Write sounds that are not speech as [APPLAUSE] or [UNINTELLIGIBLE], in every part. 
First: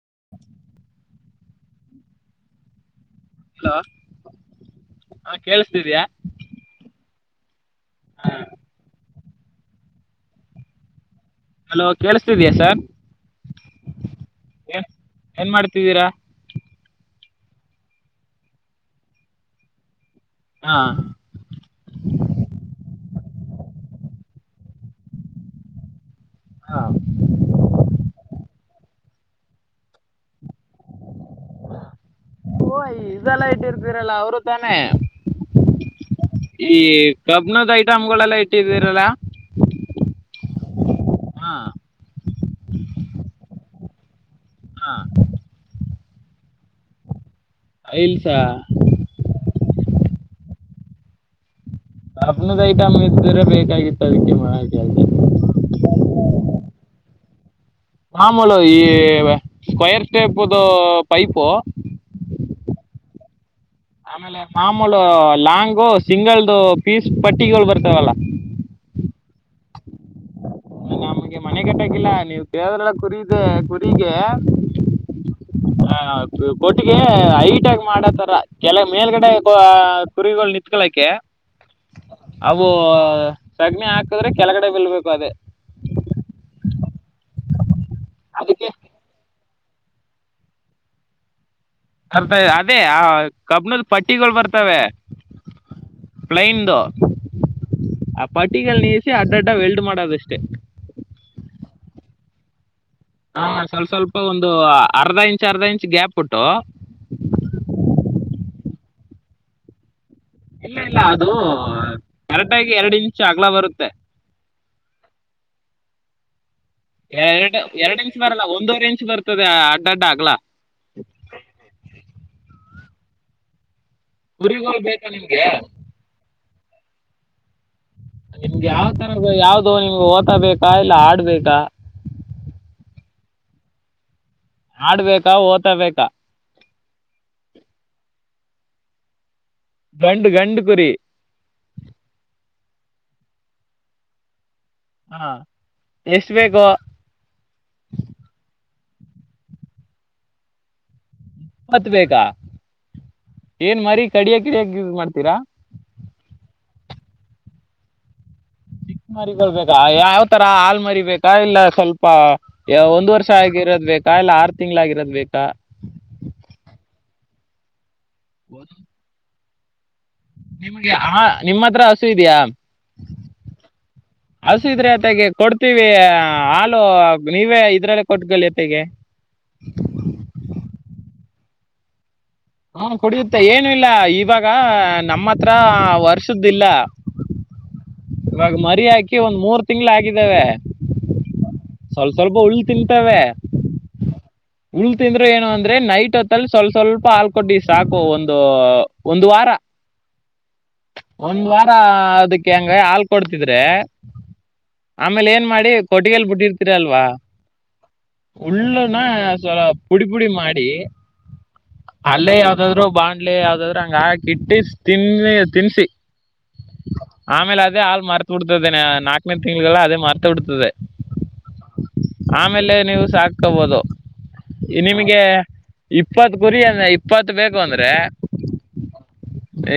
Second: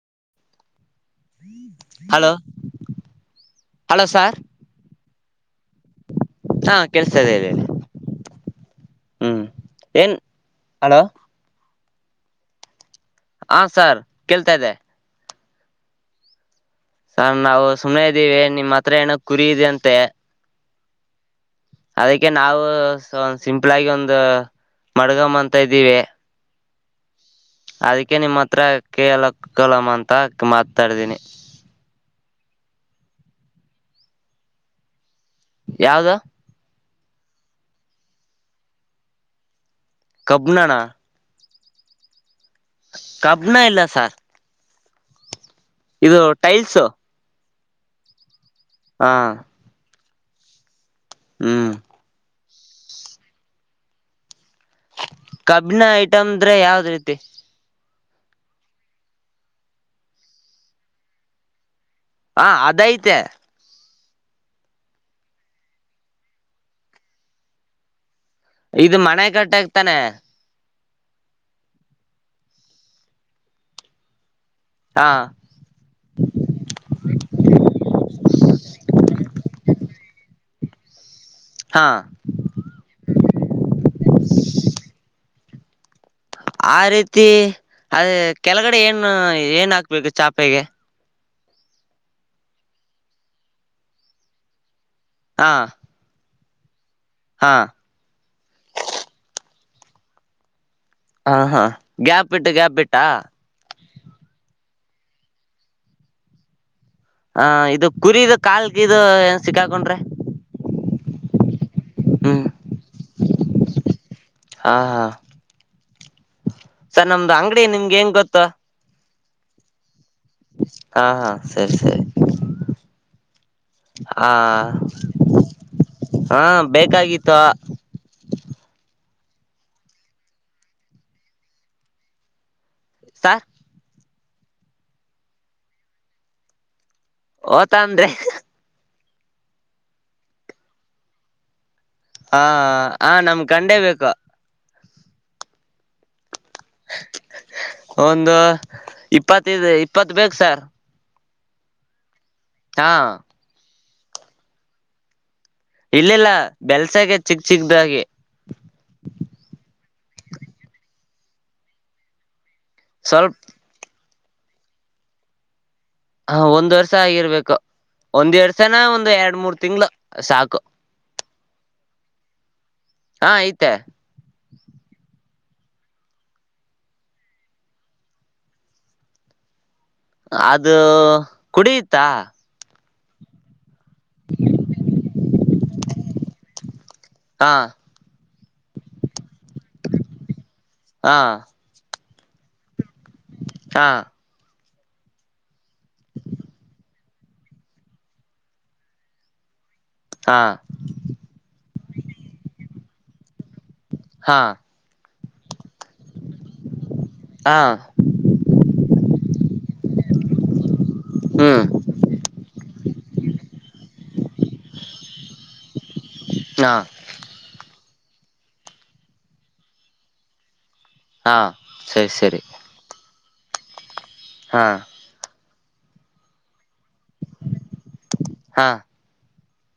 [UNINTELLIGIBLE] Hello hello sir ಹಾ ಕೇಳಿಸ್ತಿದ್ಯಾ ಹಾ ಕೆಳ್ಸತದೆ ಹೇಳಿ. ಹಾ ಹ್ಮ್ ಏನ್ ಹಲೋ. ಹಲೋ ಕೇಳುಸ್ತಿದ್ಯ ಸರ್. ಹಾ ಸಾರ್ ಕೇಳ್ತಾದೆ. ಏನ್ ಮಾಡ್ತಿದ್ದೀರಾ. ಸ ನಾವು ಸುಮ್ಮನೆ ಇದೀವಿ ನಿಮ್ಮ್ ಹತ್ರ ಏನಕ್ ಕುರಿ ಇದೆ ಅಂತೆ. ಹಾ ಅದಕ್ಕೆ ನಾವು ಸೊ ಸಿಂಪ್ಲ್ ಆಗಿ ಒಂದು ಮಡ್ಗಮ್ಮ ಅಂತ ಇದ್ದೀವಿ. ಹಾ ಅದಕ್ಕೆ ನಿಮ್ಮ ಹತ್ರ ಕೇಳಕ್ ಕಲಮ ಅಂತ ಮಾತಾಡ್ದೀನಿ. ಓ ಇದೆಲ್ಲ ಇಟ್ಟಿರ್ತೀರಲ್ಲ ಅವ್ರು ತಾನೇ. ಯಾವ್ದು ಈ ಕಬ್ನದ್ ಐಟಮ್ಗಳೆಲ್ಲಾ ಇಟ್ಟಿದೀರಲ್ಲ. ಉನ್ನಣ ಕಬ್ಣ ಇಲ್ಲ ಸಾರ್. ಹಾ ಇದು ಟೈಲ್ಸು. ಐಲ್ಸಾ ಹಾ ಹ್ಮ್ ಕಬ್ಣದ ಐಟಂ ಇದಿದ್ರೆ ಬೇಕಾಗಿತ್ತು ಅದಕ್ಕೆ ಬಾ ಕಬ್ಣ ಐಟಂ ಅಂದ್ರೆ ಯಾವ್ದ್ ರೀತಿ. ಮಾಮೂಲು ಈ ಸ್ಕ್ವಯರ್ ಟೇಪ್ದು ಪೈಪು. ಹಾ ಅದ್ ಐತೆ. ಆಮೇಲೆ ಮಾಮೂಲು ಲಾಂಗು ಸಿಂಗಲ್ದು ಪೀಸ್ ಪಟ್ಟಿಗಳು ಬರ್ತವಲ್ಲ. ಇದು ಮನೆ ಕಟ್ಟಕ್ತನೆ. ನಮ್ಗೆ ಮನೆ ಕಟ್ಟಕಿಲ್ಲ ನೀವ್ ಕೇಳದ್ರೆಲ್ಲ ಕುರಿದೆ ಕುರಿಗೆ. ಹಾ ಹ ಕೊಟ್ಟಿಗೆ ಹೈಟ್ ಆಗ್ ಮಾಡತರ ಕೆಲ ಮೇಲ್ಗಡೆ ಅ ಕುರಿಗಳು ನಿತ್ಕಳಕೆ ಹಾ ಅವು ಸಗ್ಣಿ ಹಾಕದ್ರೆ ಕೆಳ್ಗಡೆ ಬಲ್ಬೇಕ್. ದೆ ಆ ರೀತಿ ಅದ್ ಅದಕ್ಕೆ ಕೆಳಗಡೆ ಏನು ಏನ್ ಹಾಕ್ಬೇಕು ಚಾಪೆಗೆ. ಅರ್ಥೈ ಅದೇ ಆ ಕಬ್ಣದ ಪಟ್ಟಿಗಳ್ ಬರ್ತವೆ. ಹಾ ಪ್ಲೈನ್ದು ಹಾ ಆ ಪಟ್ಟಿಗೆಲ್ಲಿ ನೀಸಿ ಅಡ್ಡ ಅಡ್ಡ ವೆಲ್ಡ್ ಮಾಡೋದಷ್ಟೆ ಹ ಹಾ ಗ್ಯಾಪ್ ಇಟ್ಟ ಕ್ಯಾಪ ಇಟ್ಟಾ ಹಾಂ ಸ್ವಲ್ಪ ಸ್ವಲ್ಪ ಒಂದು ಅರ್ಧ ಇಂಚ್ ಅರ್ಧ ಇಂಚ್ ಗ್ಯಾಪ್ ಉಟ್ಟು ಹ ಇದು ಕುರದು ಕಾಲ್ಗಿದದು ಏನ್ ಸಿಕ್ಕಾಕೊಂಡ್ರಿ ಇಲ್ಲ ಇಲ್ಲ ಅದು ಹ್ಮ್ ಕರೆಟಾಗಿ ಎರಡು ಇಂಚ್ ಅಗ್ಲ ಬರುತ್ತೆ ಹಾ ಹಾ ಸರ್ ನಮ್ದು ಎರಡು ಅಂಗಡಿ ನಿಮ್ಗೆ ಎರಡು ಹೆಂಗ್ ಇಂಚ್ ಗೊತ್ತು ಬರಲ್ಲ ಒಂದೂವರೆ ಇಂಚ್ ಬರ್ತದೆ ಅಡ್ಡ ಅಗಲ ಹಾ ಹಾ ಸರಿ ಸರಿ ಹಾ ಕುರಿಗಳು ಬೇಕಾ ನಿಮ್ಗೆ ಹಾ ಬೇಕಾಗಿತ್ತು ನಿಮ್ಗೆ ಯಾವ್ ತರದ ಯಾವ್ದು ನಿಮ್ಗೆ ಓತಬೇಕಾ ಇಲ್ಲ ಆಡ್ಬೇಕಾ ಸಾರ್ ಆಡ್ಬೇಕಾ ಓದತ ಬಾ ಓತ ಅಂದ್ರೆ ಗಂಡು ಗಂಡು ಕುರಿ ಹಾ ಹ ನಮ್ ಗಂಡೇ ಬೇಕು ಹಾ ಎಷ್ಟು ಬೇಕು ಇಪ್ಪತ್ತದು ಇಪ್ಪತ್ ಬೇಕು ಸರ್ ಇಪ್ಪತ್ತು ಬೇಕ ಹಾ ಏನ್ ಮಾರಿ ಕಡಿಯ ಕಿಡಿಯಕ ಯೂಸ್ ಮಾಡ್ತೀರಾ ಇಲ್ಲಿಲ್ಲ ಬೆಲ್ಸಾಗ ಚಿಕ್ ಚಿಕ್ದಾಗಿ ಚಿಕ್ಕ ಮಾರಿಕೊಳ್ಬೇಕಾ ಯಾವ ತರ ಹಾಲ್ ಮರಿಬೇಕಾ ಇಲ್ಲ ಸ್ವಲ್ಪ ಒಂದ್ ವರ್ಷ ಸ್ವಲ್ಪ ಆಗಿರೋದ್ ಬೇಕಾ ಇಲ್ಲ ಆರು ತಿಂಗ್ಗಳಾಗಿರೋದ್ ಬೇಕಾ ಹ ಒಂದ್ ವರ್ಷ ಆಗಿರ್ಬೇಕು ಒಂದ್ ವರ್ಸನ ಒಂದ್ ಎರಡ್ ಮೂರ್ ತಿಂಗ್ಳ ನಿಮಗೆ ಆ ನಿಮ್ಮ ಹತ್ರ ಹಸು ಇದೆಯಾ ಹಾ ಐತೆ ಹಸ ಇದ್ರೆ ಅತೆಗೆ ಕೊಡ್ತೀವಿ ಹಾಲು ನೀವೇ ಇದ್ರಲ್ಲ ಕೊಟ್ಟಗಲ್ಯತೆಗೆ ಅದು ಕುಡಿಯುತ್ತಾ ಹಾ ಕುಡಿಯುತ್ತೆ ಏನು ಇಲ್ಲ ಇವಾಗ ನಮ್ಮ ಹತ್ರ ವರ್ಷದಿಲ್ಲ ಹಾ ಇವಾಗ ಮರಿ ಹಾಕಿ ಒಂದ್ ಮೂರ್ ತಿಂಗಳ ಆಗಿದ್ದಾವೆ ಹಾ ಸ್ವಲ್ಪ ಸ್ವಲ್ಪ ಉಳ್ ತಿಂತವೆ ಹಾ ಉಲ್ ತಿಂದರು ಏನು ಅಂದ್ರೆ ನೈಟ್ ಹೊತ್ತಲ್ಲಿ ಸ್ವಲ್ಪ ಸ್ವಲ್ಪ ಹಾಲ್ಕಟ್ಟು ಸಾಕು ಒಂದು ಒಂದು್ ವಾರ ಹಾ ಒಂದ್ ವಾರ ಅದಕ್ಕೆ ಹೆಂಗ ಹಾಲ್ ಕೊಡ್ತಿದ್ರೆ ಹಾ ಆಮೇಲೆ ಏನ್ ಮಾಡಿ ಕೊಟ್ಟಿಗೆಲ್ ಬಿಟ್ಟಿರ್ತೀರ ಅಲ್ವಾ ಹಾ ಉಳ್ಳು ಲ ಪುಡಿ ಪುಡಿ ಮಾಡಿ ಹ್ಮ್ ಅಲ್ಲೇ ಯಾವ್ದಾದ್ರು ಬಾಾಣ್ಲೆ ಯಾವ್ದಾದ್ರರು ಹಂಗ ಹಾಕಿ ಇಟ್ಟಿ ತಿನ್ನಿ ತಿನ್ಸಿ ಹಾ ಆಮೇಲೆ ಅ ಅದೆ ಹಾಲ್ ಮತ ಬಿಡ್ತದೆೇ ನಾಲ್ಕನೇ ತಿಂಗಳಲ್ಲ ಅದ ಮತ ಬಿಡ್ತದೆ ಹಾ ಸರಿ ಸರಿ ಆಮೇಲೆ ನೀವು ಸಾಕ ಹಬಹುದು ಹಾ ನಿಮ್ಗೆ ಇಪ್ಪತ್ ಕುರಿ ಅಂದ ಇಪ್ಪತ್ತು ಬೇಕು ಅಂದ್ರೆ ಹಾ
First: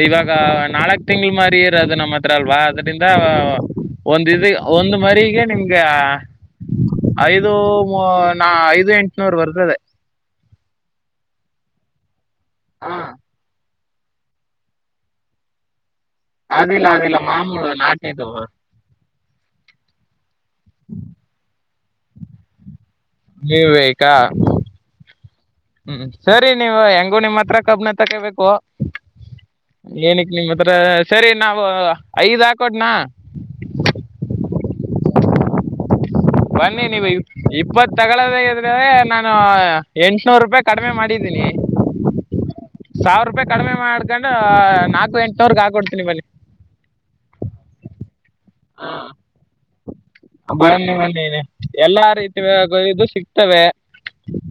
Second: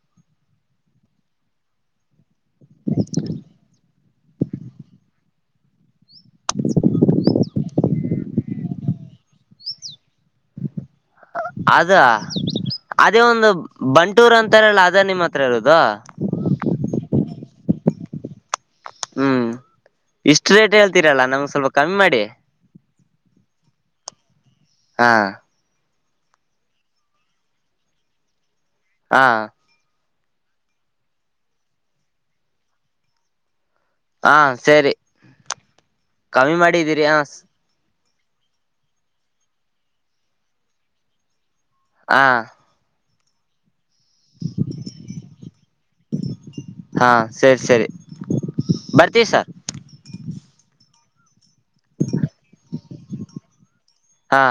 ಇವಾಗ ನಾಲ್ಕ್ ತಿಂಗಳ ಮರಿ ಇರೋದು ನಮ್ಮ ಹತ್ರ ಅಲ್ವಾ ಅದ್ರಿಂದ ಒಂದ ಇ ಒಂದ್ ಮರಿಗ ನಿಮ್ಗ ಐದು ನಾ ಐದು ಎಂಟನೂರ್ ಬರ್ತದೆ ಅದ ಹಾ ಅದೇ ಒಂದು ಬಂಟೂರ್ ಅಂತಾರಲ್ಲ ಅದ ನಿಮ್ಮ ಹತ್ರ ಇರೋದು ಅದಿಲ್ಲ ಅದಿಲ್ಲ ಮಾಮೂಲು ನಾಟದು ಹ್ಮ್ ಇಷ್ಟು ರೇಟ್ ಹೇಳ್ತೀರಲ್ಲ ನಮ್ಗೆ ಸ್ವಲ್ಪ ಕಮ್ಮಿ ಮಾಡಿ ಇವೇಕ ಹಾ ಹ್ಮ್ ಸರಿ ನೀವ್ ಹೆಂಗು ನಿಮ್ಮ್ ಹತ್ರ ಕಬ್ನ ತಕೋಬೇಕು ಹಾ ಏನಕ್ ನಿಮ ಹತ್ರ ಸರಿ ನಾವು ಐದ್ ಹಾಕೋಡ್ನಾ ಹಾ ಸರಿ ಕಮ್ಮಿ ಬನ್ನಿ ಮಾಡಿದ್ದೀರಿ ನೀವು ಹ ಇಪ್ಪತ್ತು ತಗೊಳ್ಳೋದಾಗ್ರೆ ನಾನು ಎಂಟುನೂರು ರೂಪಾಯಿ ಕಡಿಮೆ ಮಾಡಿದ್ದೀನಿ ಹ ಸಾವಿರ ರೂಪಾಯಿ ಕಡಿಮೆ ಮಾಡ್ಕೊಂಡು ನಾಲ್ಕು ಎಂಟವರ್ಗೆ ಹಾಕೊಡ್ತೀನಿ ಬನ್ನಿ ಹಾ ಸರಿ ಸರಿ ಬರ್ತೀವಿ ಸರ್ ಎಲ್ಲಾ ರೀತಿ ಇದು ಸಿಗ್ತವೆ ಹಾ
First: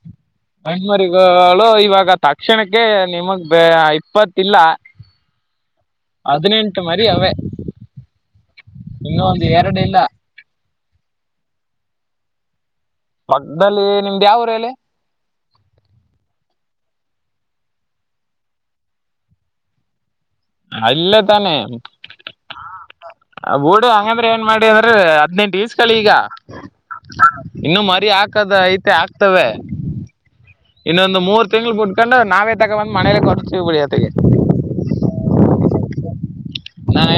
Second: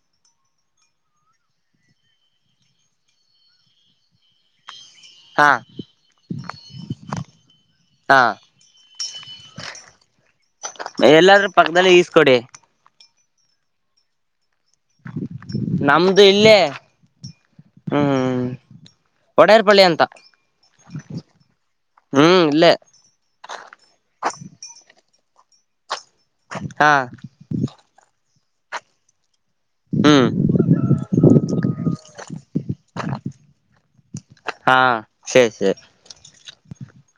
[INAUDIBLE] ಹಣ್ಮರಿಗಳು ಇವಾಗ ತಕ್ಷಣಕ್ಕೆ ನಿಮಗ್ ಬ ಇಪ್ಪತ್ತಲ್ಲ ಹಾ ಹದಿನೆಂಟು ಮರಿ ಅವೆ ಹಾ ಇನ್ನೂ ಒಂದು ಎರಡು ಇಲ್ಲ ಎಲ್ಲಾದೂ ಪಕ್ಕದದಲ್ಲಿ ಈಸ್ಕೊಡಿ ಮಗ್ದಲ್ಲಿ ನಿಮ್ದ್ ಯಾವರು ಹೇಳಲ್ಲಿ ನಮ್ದು ಇಲ್ಲೇ ಹ್ಮ್್ಮ್ ಒಡೆಯರ್ ಪಳ್ಳಿ ಅಂತ ಅಲ್ಲೇ ತಾನೆ ಹ್ಮ್ ಇಲ್ಲೇ ೂಡು ಹಂಗಂದ್ರೆ ಏನ್ ಮಾಡಿ ಅಂದ್ರೆ ಹದ್ಿನೆಂಟು ಬೀಸ್ಕಳಿ ಈಗ ಹಾ ಇನ್ನು ಮರಿ ಹಾಕದ ಐತೆ ಹಾಕ್ತವೆ ಹ್ಮ್ ಇನ್ನೊಂದು ಮೂರ್ ತಿಂಗಳ ಬಿಟ್ಕೊಂಡು ನಾವೇ ತಗೊ ಬಂದ್ ಮನೇಲಿ ಕೊಡ್ತೀವಿ ಬಿಳಿಯೊತೆಗೆ ಹ ಸರಿ ಸರಿ ನಾನ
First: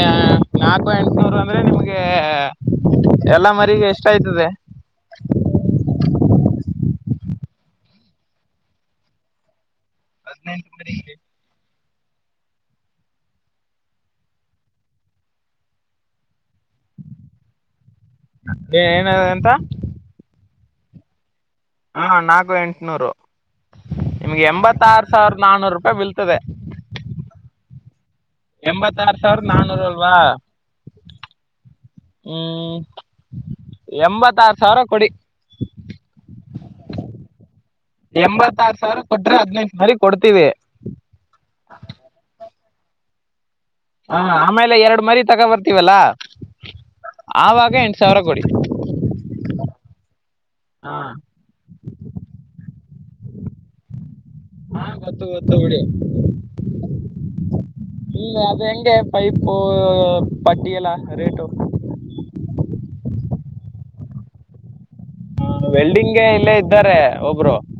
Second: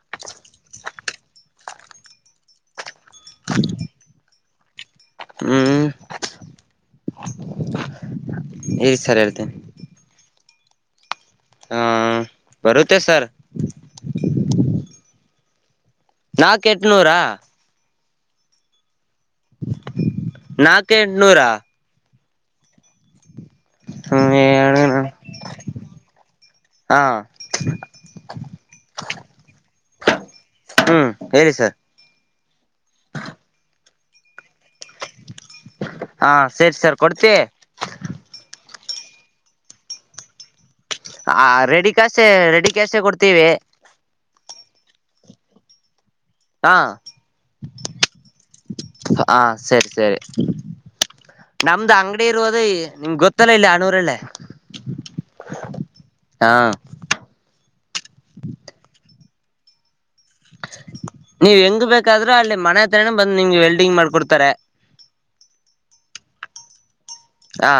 ನಾಲ್ಕು ಎಂಟನೂರು ಅಂದ್ರೆ ನಿಮ್ಗೆ ಎಲ್ಲ ಮರಿಗ ಎಷ್ಟ ಆಯ್ತದೆ ಹ್ಮ್ ಇ ಸರಿ ಇತ ಹದಿನೆಂಟು ಮನೆಲ್ಲಿ ಹಾ ಬರುತ್ತೆ ಸರ್ ನಾಕ ಎಟ್ನೂರಾ ಏನ ಎಂತ ನಾಕ ಎಂಟನೂರ ಹಾ ನಾಲ್ಕು ಎಂಟುನೂರು ಹ್ಮ್ ನಿಮ್ಗೆ ಹೇಳಣ ಎಂಬತ್ತಾರ ಸಾವಿರದ ನಾನನೂರು ರೂಪಾಯಿ ಬಲ್ತದೆ ಹಾ ಎಂಬತ್ತ ಆಾರ ಸಾವಿರದ ನಾನೂರು ಅಲ್ವಾ ಹ್ಮ್ ಹೇಳಿ ಸರ್ ಹ್ಮ್ ಎಂಬತ್ತ ಆಾರ ಸಾವಿರ ಕೊಡಿ ಹಾ ಸರಿ ಸರ್ ಕೊಡ್ತಿ ಎಂಬತ್ತಾರು ಸಾವಿರ ಕೊಟ್ರೆ ಹದ್ೈದು ಸಾರಿ ಕೊಡ್ತೀವಿ ಕೆಲಸ ಕೊಡ್ತೀವಿ ಹ ಆಮೇಲೆ ಎರಡು ಮರಿ ತಗೋ ಬರ್ತೀವಲ್ಲ ಹಾ ಆವಾಗ ಎಂಟ ಸಾವಿರ ಕೊಡಿ ಹಾ ಸರಿ ಸರಿ ಹಾ ನಮ್ದು ಅಂಗಡಿ ಇರುೋದ ನಿಮ್ಗೆ ಗೊತ್ತಲ್ಲ ಇಲ್ಲ ಆ ನೂರಲ್ಲೇ ಹಾ ಗೊತ್ತು ಗೊತ್ತು ಉಡಿ ಹಾ ಹಲ್ಲ ಅದು ಹೆಂಗೆ ಪೈಪ ನೀವ್ ಹೆಂಗ ಬೇಕಾದ್ರೂ ಅಲ್ಲಿ ಮನೆ ಹತ್ರನನ ಬಂದು ನಿಮ್ಗೆ ವೆಲ್ಡಿಂಗ್ ಮಾಡಕೊಡ್ತಾರೆ ವೆಲ್ಡಿಂಗ್ಗೆ ಇಲ್ಲೇ ಇದ್ದಾರೆ ಒಬ್ರು ಹಾ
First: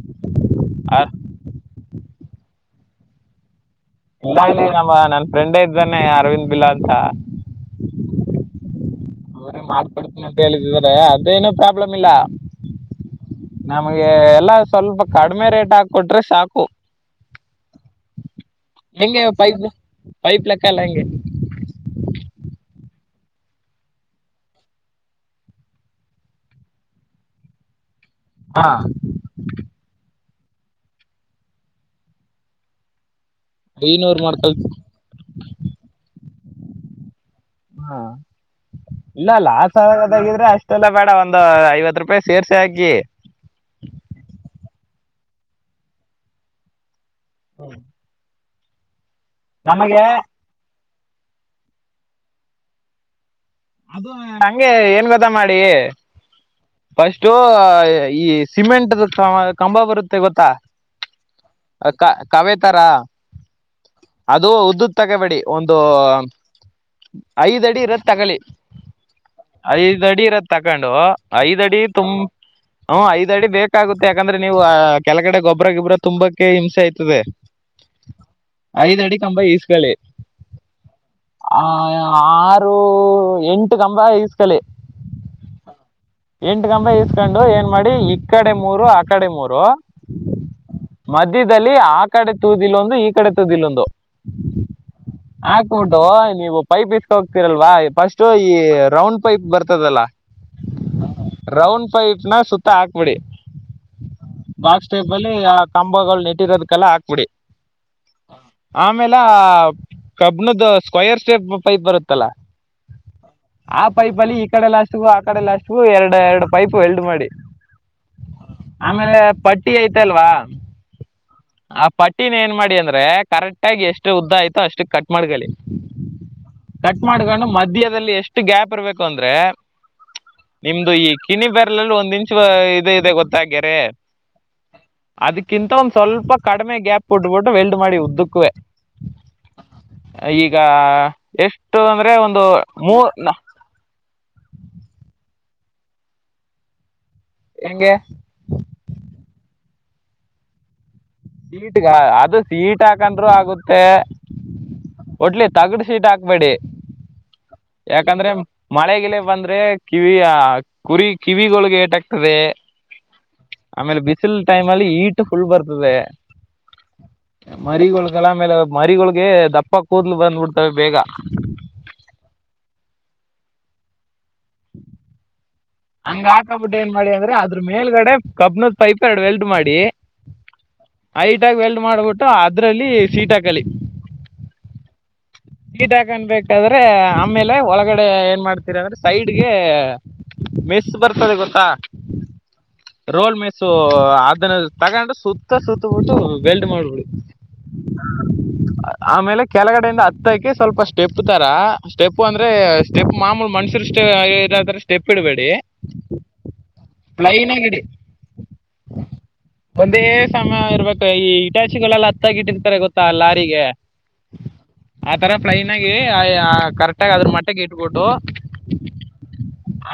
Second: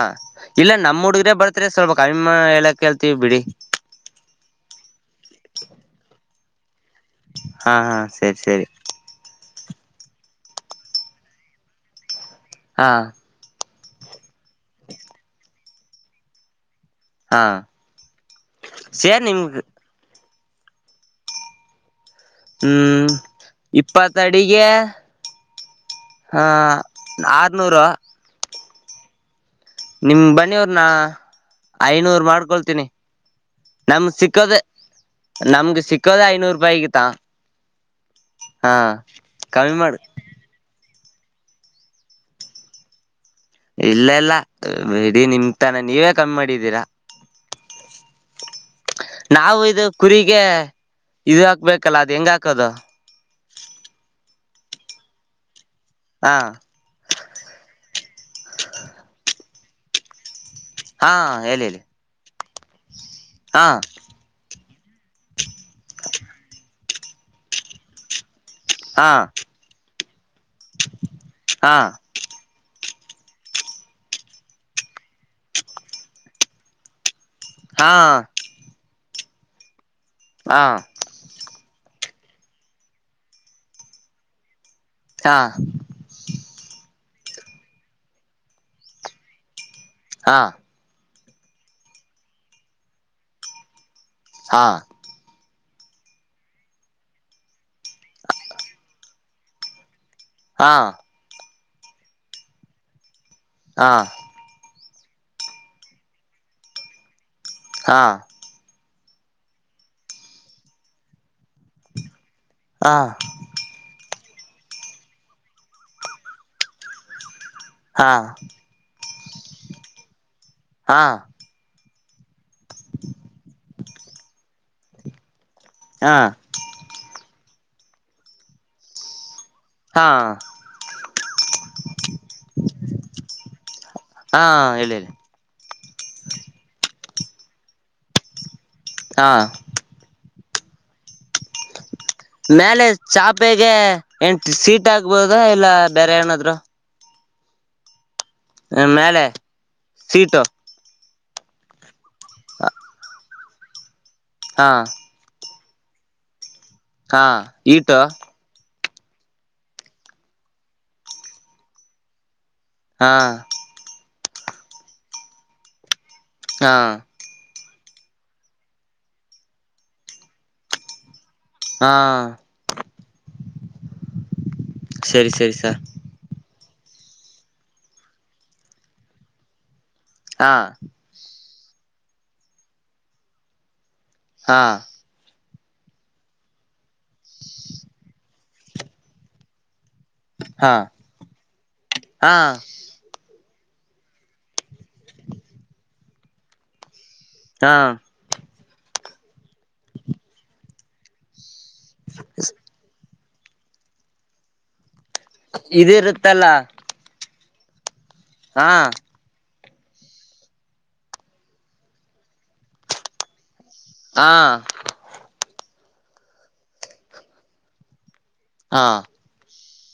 ಇಲ್ಲ ನಮ್ಮ್ ಹುಡ್ಗ್ರೆ ಬರ್ತ್ರಿ ಸ್ವಲ್ಪ ಕಮ್ಮ ಹೇಳಕ್ ಹೇಳ್ತೀವ ಬಿಡಿ ನಮ್ಮ ನನ್ ಫ್ರೆಂಡೇ ಇದ್ದಾನೆ ಅರವಿಂದ್ ಬಿಲಾದ್ ಹಾ ಹಾ ಸರಿ ಸರಿ ಅವ್ರೇ ಮಾಡ್ಬಡ್ತೀನ ಅಂತ ಹೇಳಿದಿದ್ದಾರೆ ಅದೇನು ಪ್ರಾಬ್ಲಮ್ ಇಲ್ಲ. ಹಾ. ನಮಗೆ ಎಲ್ಲಾ ಸ್ವಲ್ಪ ಕಡಿಮೆ ರೇಟ್ ಹಾಕ್ ಕೊಟ್ರೆ ಸಾಕು. ಹಾ. ಸೇರ್ ಹೆಂಗೆ ನಿಮ್ಗ್ ಪೈಪ್ದು ಪೈಪ್ ಲೆಕ್ಕ ಎಲ್ಲಾ ಹೆಂಗೆ. ಹ್ಮ್ ಇಪ್ಪತ್ತಡಿಗೆ ಹಾ ಆರನೂರು. ಹಾ. ನಿಮ್ ಬನ್ನಿ ಅವ್ರ್ನ ಐನೂರ್ ಮಾಡ್ಕೊಳ್ತೀನಿ. ನಮ್ಗ್ ಐನೂರು ಸಿಕ್ಕೋದೇ ಮಾಡ್ಕೊಳ್ತಿ ನಮ್ಗೆ ಸಿಕ್ಕೋದೇ ಐನೂರು ರೂಪಾಯಿ ಗೀತಾ. ಹಾ ಇಲ್ಲ ಕಮ್ಮಿ ಲಾಸ್ ಮಾಡು ಆಗದಾಗಿದ್ರೆ ಅಷ್ಟೆಲ್ಲಾ ಬೇಡ ಒಂದು ಐವತ್ತು ರೂಪಾಯಿ ಸೇರ್ಸಿ ಹಾಕಿ. ರೀ ನಿಮ್ ತಾನೇ ನೀವೇ ಕಮ್ ಮಾಡಿದ್ದೀರಾ. ಹಾ. ನಾವು ಇದು ಕುರಿಗೆ ಇದು ಹಾಕ್ಬೇಕಲ್ಲ ಅದು ಹೆಂಗ್ ಹಾಕೋದು. ಅದು ಹಂಗೆ ಏನ್ ಗೊತ್ತಾ ಮಾಡಿ. ಹಾ ಫಸ್ಟು ಈ ಸಿಮೆಂಟ್ ದು ಕಂಬ ಬರುತ್ತೆ ಗೊತ್ತಾ. ಹಾ ಹೇಳಿ ಹೇಳಿ. ಕವೇತರ ಹಾ ಅದು ಉದ್ದದ್ ತಗಬೇಡಿ ಒಂದು ಐದ್ ಅಡಿ ಇರದ್ ತಗಳಿ. ಹಾ. ಐದ್ ಅಡಿ ಇರೋದ್ ತಕೊಂಡು ಐದ್ ಹಾ ಅಡಿ ತುಂಬ್ ಹ್ಮ್ ಐದ್ ಅಡಿ ಬೇಕಾಗುತ್ತೆ ಯಾಕಂದ್ರೆ ನೀವು ಆ ಕೆಳಗಡೆ ಗೊಬ್ರ ಗಿಬ್ರ ತುಂಬಕ್ಕೆ ಹಿಂಸೆ ಆಯ್ತದೆ. ಹಾ. ತಂಬಾ ಈಸ್ಕಳಿ. ಹಾ. ಆ ಆರು ಎಂಟು ಕಂಬ ಈಸ್ಕಳಿ. ಹಾ ಎಂಟು ಕಂಬ ಈಸ್ ಕೊಂಡು ಏನ್ ಮಾಡಿ ಈ ಕಡೆ ಮೂರು ಆ ಕಡೆ ಮೂರು ಹಾ. ಮಧ್ಯದಲ್ಲಿ ಆ ಕಡೆ ತುದಿಲ್ಲೊಂದು ಈ ಕಡೆ ತುದಿಲ್ಲೊಂದು. ಹಾ. ಹಾಕ್ಬಿಟ್ಟು ನೀವು ಪೈಪ್ ಇಟ್ಟ್ ಹೋಗ್ತಿರಲ್ವಾ ಫಸ್ಟು ಈ ರೌಂಡ್ ಪೈಪ್ ಬರ್ತದಲ್ಲ. ಹಾ. ರೌಂಡ್ ಪೈಪ್ ನಾ ಸುತ್ತ ಹಾಕ್ಬಿಡಿ. ಹಾ. ಬಾಕ್ಸ್ಟೈಪ್ ಅಲ್ಲಿ ಆ ಕಂಬಗಳು ನೆಟ್ಟಿರೋದಕ್ಕೆಲ್ಲ ಹಾಕ್ಬಿಡಿ. ಹಾ. ಆಮೇಲ್ ಆ ಕಬ್ಬಿಣದ ಸ್ಕ್ವಯರ್ ಶೇಪ್ ಪೈಪ್ ಬರುತ್ತಲ್ಲ. ಹಾ. ಬಲಿ ಈ ಕಡೆ ಲಾಸ್ಟ್ಗೂ ಆ ಕಡೆ ಲಾಸ್ಟ್ಗೂ ಎರಡು ಎರಡು ಪೈಪ್ ವೆಲ್ಡು ಮಾಡಿ. ಹಾ ಹಾ ಆಮೇಲೆ ಪಟ್ಟಿ ಐತಲ್ವಾ ಹಾ ಆ ಪಟ್ ಟಿನ್ ಏನ್ ಮಾಡಿ ಅಂದ್ರೆ ಕರೆಕ್ಟ್ ಆಗಿ ಎಷ್ಟ್ ಉದ್ದ ಅಯ್ತೋ ಅಷ್ಟಕ್ಕ್ ಕಟ್ ಮಾಡ್ಕೊಳಿ. ಹಾ ಕಟ್ ಮಾಡ್ಕೊಂಡು ಮಧ್ಯದಲ್ಲಿ ಎಷ್ಟು ಗ್ಯಾಪ್ ಇರ್ಬೇಕು ಅಂದ್ರೆ. ಹಾ ನಿಮ್ದು ಈ ಕಿನಿ ಬೆರ್ಲಲ್ ಒಂದ್ ಇಂಚು ಇದ್ ಇದೆ ಗೊತ್ತಾ ಗೆರೆ. ಹಾ ಹೇಳಿ ಹೇಳಿ ಅದ್ಕಿಂತ ಒಂದ್ ಸ್ವಲ್ಪ ಕಡಿಮೆ ಗ್ಯಾಪ್ ಕೊಟ್ಬಿಟ್ಟು ವೆಲ್ಡ್ ಮಾಡಿ ಉದ್ದಕ್ಕುವೆ. ಹಾ. ಈಗ ಎಷ್ಟು ಅಂದ್ರೆ ಒಂದು ಮ್ಯಾಲೆ ಮೂರ್ ನ- ಚಾಪೆಗೆ ಏನ್ ಸೀಟ್ ಹಾಕ್ಬೋದ ಇಲ್ಲ ಬೇರೆ ಏನಾದ್ರು. ಹೆಂಗೆ. ಆ ಮೇಲೆ ಸೀಟು ಸೀಟ್ ಅದು ಸೀಟ್ ಹಾಕಂದ್ರರು ಆಗುತ್ತೆ ಹಾ ಒಟ್ಲಿ ತಗಡ್ ಸೀಟ್ ಹಾಕ್ಬೇಡಿ ಹಾ ಈಟ ಯಾಕಂದ್ರೆ ಮಳೆ ಗಿಲೆ ಬಂದ್ರೆ ಕಿವಿ ಕುರಿ ಕಿವಿಗಳಿಗೆ ಏಟಾಗ್ತದೆ ಹಾ ಸಲ್ ಟೈಮ ಅಲ್ಲಿ ಈಟ್ ಫುಲ್ ಬರ್ತದೆ ಹಾ ಮರಿಗಳಗಲಮೇಲೆ ಮರಿಗಳೊಳ್ಗೆ ದಪ್ಪ ಕೂದ್ಲು ಬಂದ್ಬಿಡ್ತವೆ ಬೇಗ ಹಾ ಸರಿ ಸರಿ ಸರ್ ಹಂಗ ಹಾಕಕ್ಬಿಟ್ಟು ಏನ್ ಮಾಡಿ ಅಂದ್ರ ಅದ್ರ ಮೇಲ್ಗಡೆ ಕಬ್ನದ್ ಪೈಪ್ ಎರಡು ವೆಲ್ಟ್ ಮಾಡಿ ಹಾ ಸೀಟಾಗಿ ಎಲ್ಡ್ ಮಾಡ್ಬಿಟ್ಟು ಅದ್ರಲ್ಲಿ ಸೀಟ ಕಲಿ ಹಾ ಗೀಟ್ ಹಾಕನ್ಬೇಕಾದ್ರೆ ಆಮೇಲೆ ಒಳಗಡೆ ಏನ್ ಮಾಡ್ತೀರಿ ಅಂದ್ರೆ ಸೈಡ್ಗೆ ಹಾ ಮೆಸ್ ಬರ್ತದೆ ಗೊತ್ತಾ ಹಾ ರೋಲ್ ಮೆಸು ಅದನ್ನ ತಗೊಂಡ ಸುತ್ತ ಸುತ್ತ ಬಿಟ್ಟು ಬೆಲ್ಡ್ ಮಾಡ್ಬಿಡಿ ಹಾ ಆಮೇಲೆ ಕೆಳಗಡೆಯಿಂದ ಹತ್ತಕ ಸ್ವಲ್ಪ ಸ್ಟೆಪ್ ತರ ಸ್ಟೆಪ್ ಅಂದ್ರೆ ಸ್ಟೆಪ್ ಮಾಮೂಲ್ ಮನ್ಸರು ಸ್ಟೆಪ್ ಇಡಬೇಡಿ ಇದಿರುತ್ತಲ್ಲ ಪ್ಲೈನ್ [UNINTELLIGIBLE] ಹಾ ಒಂದೇ ಸಮಯ ಇರ್ಬೇಕು ಈ ಇಟಾಚಿಗಳೆಲ್ಲ ಹತ್ತಾಗಿಟ್ಟಿರ್ತಾರೆ ಗೊತ್ತಾ ಲಾರಿಗೆ ಹಾ ಪ್ಲೈನ್ ಆಗಿ ಕರೆಕ್ಟ ಆಾಗಿ ಅದ್ರ ಮಟ್ಟಿಗೆ ಇಟ್ಬಿಟ್ಟು ಹಾ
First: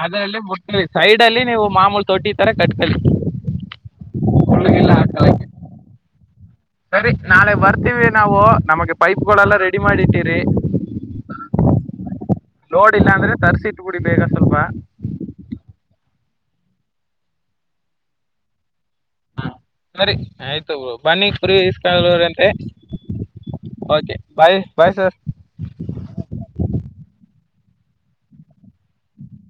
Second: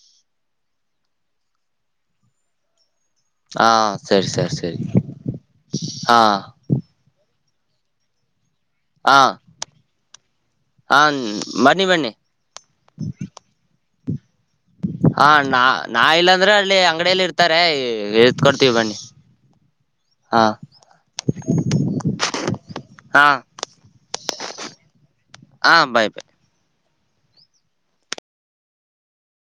ಅದಲ್ಲಲ್ಲಿ ಮುಟ್ಕಿ ಸೈಡ್ ಅಲ್ಲಿ ನೀವು ಮಾಮೂಲ್ ತೊಟ್ಟಿ ತರ ಕಟ್ಕಳ ಹಾ ಸರಿ ಸರಿ ಸರಿ ಹಾಕಲ್ಲ ಹಾ ಸರಿ ನಾಳೆ ಬರ್ತೀವಿ ನಾವು ನಮಗೆ ಹಾ ಪೈಪ್ಗಳೆಲ್ಲ ರೆಡಿ ಮಾಡಿ ಇಟ್ಟರಿ ಹ ಬನ್ನಿ ಬನ್ನಿ ನೋಡಿಲ್ಲ ಅಂದ್ರೆ ತರ್ಸಿಟ್ಬ ಬಿಡಿ ಬೇಗ ಸ್ವಲ್ಪ ಹಾ ನಾ ನಾ ಇಲ್ಲಾಂದ್ರೆ ಅಲ್ಲಿ ಅಂಗಡಿಯಲ್ಲಿ ಇರ್ತಾರೆ ಎತ್ಕೊಡ್ತೀವಿ ಬನ್ನಿ ಹಾ ನರಿ ಹಾ ಆಯ್ತು ಬನ್ನಿ ಪುರಿಕಾಗಳೂರಂತೆ ಹಾ ಓಕೆ ಬಾಯ್ ಬಾಯ್ ಸರ್ ಹಾ ಬಾಯ್ ಬ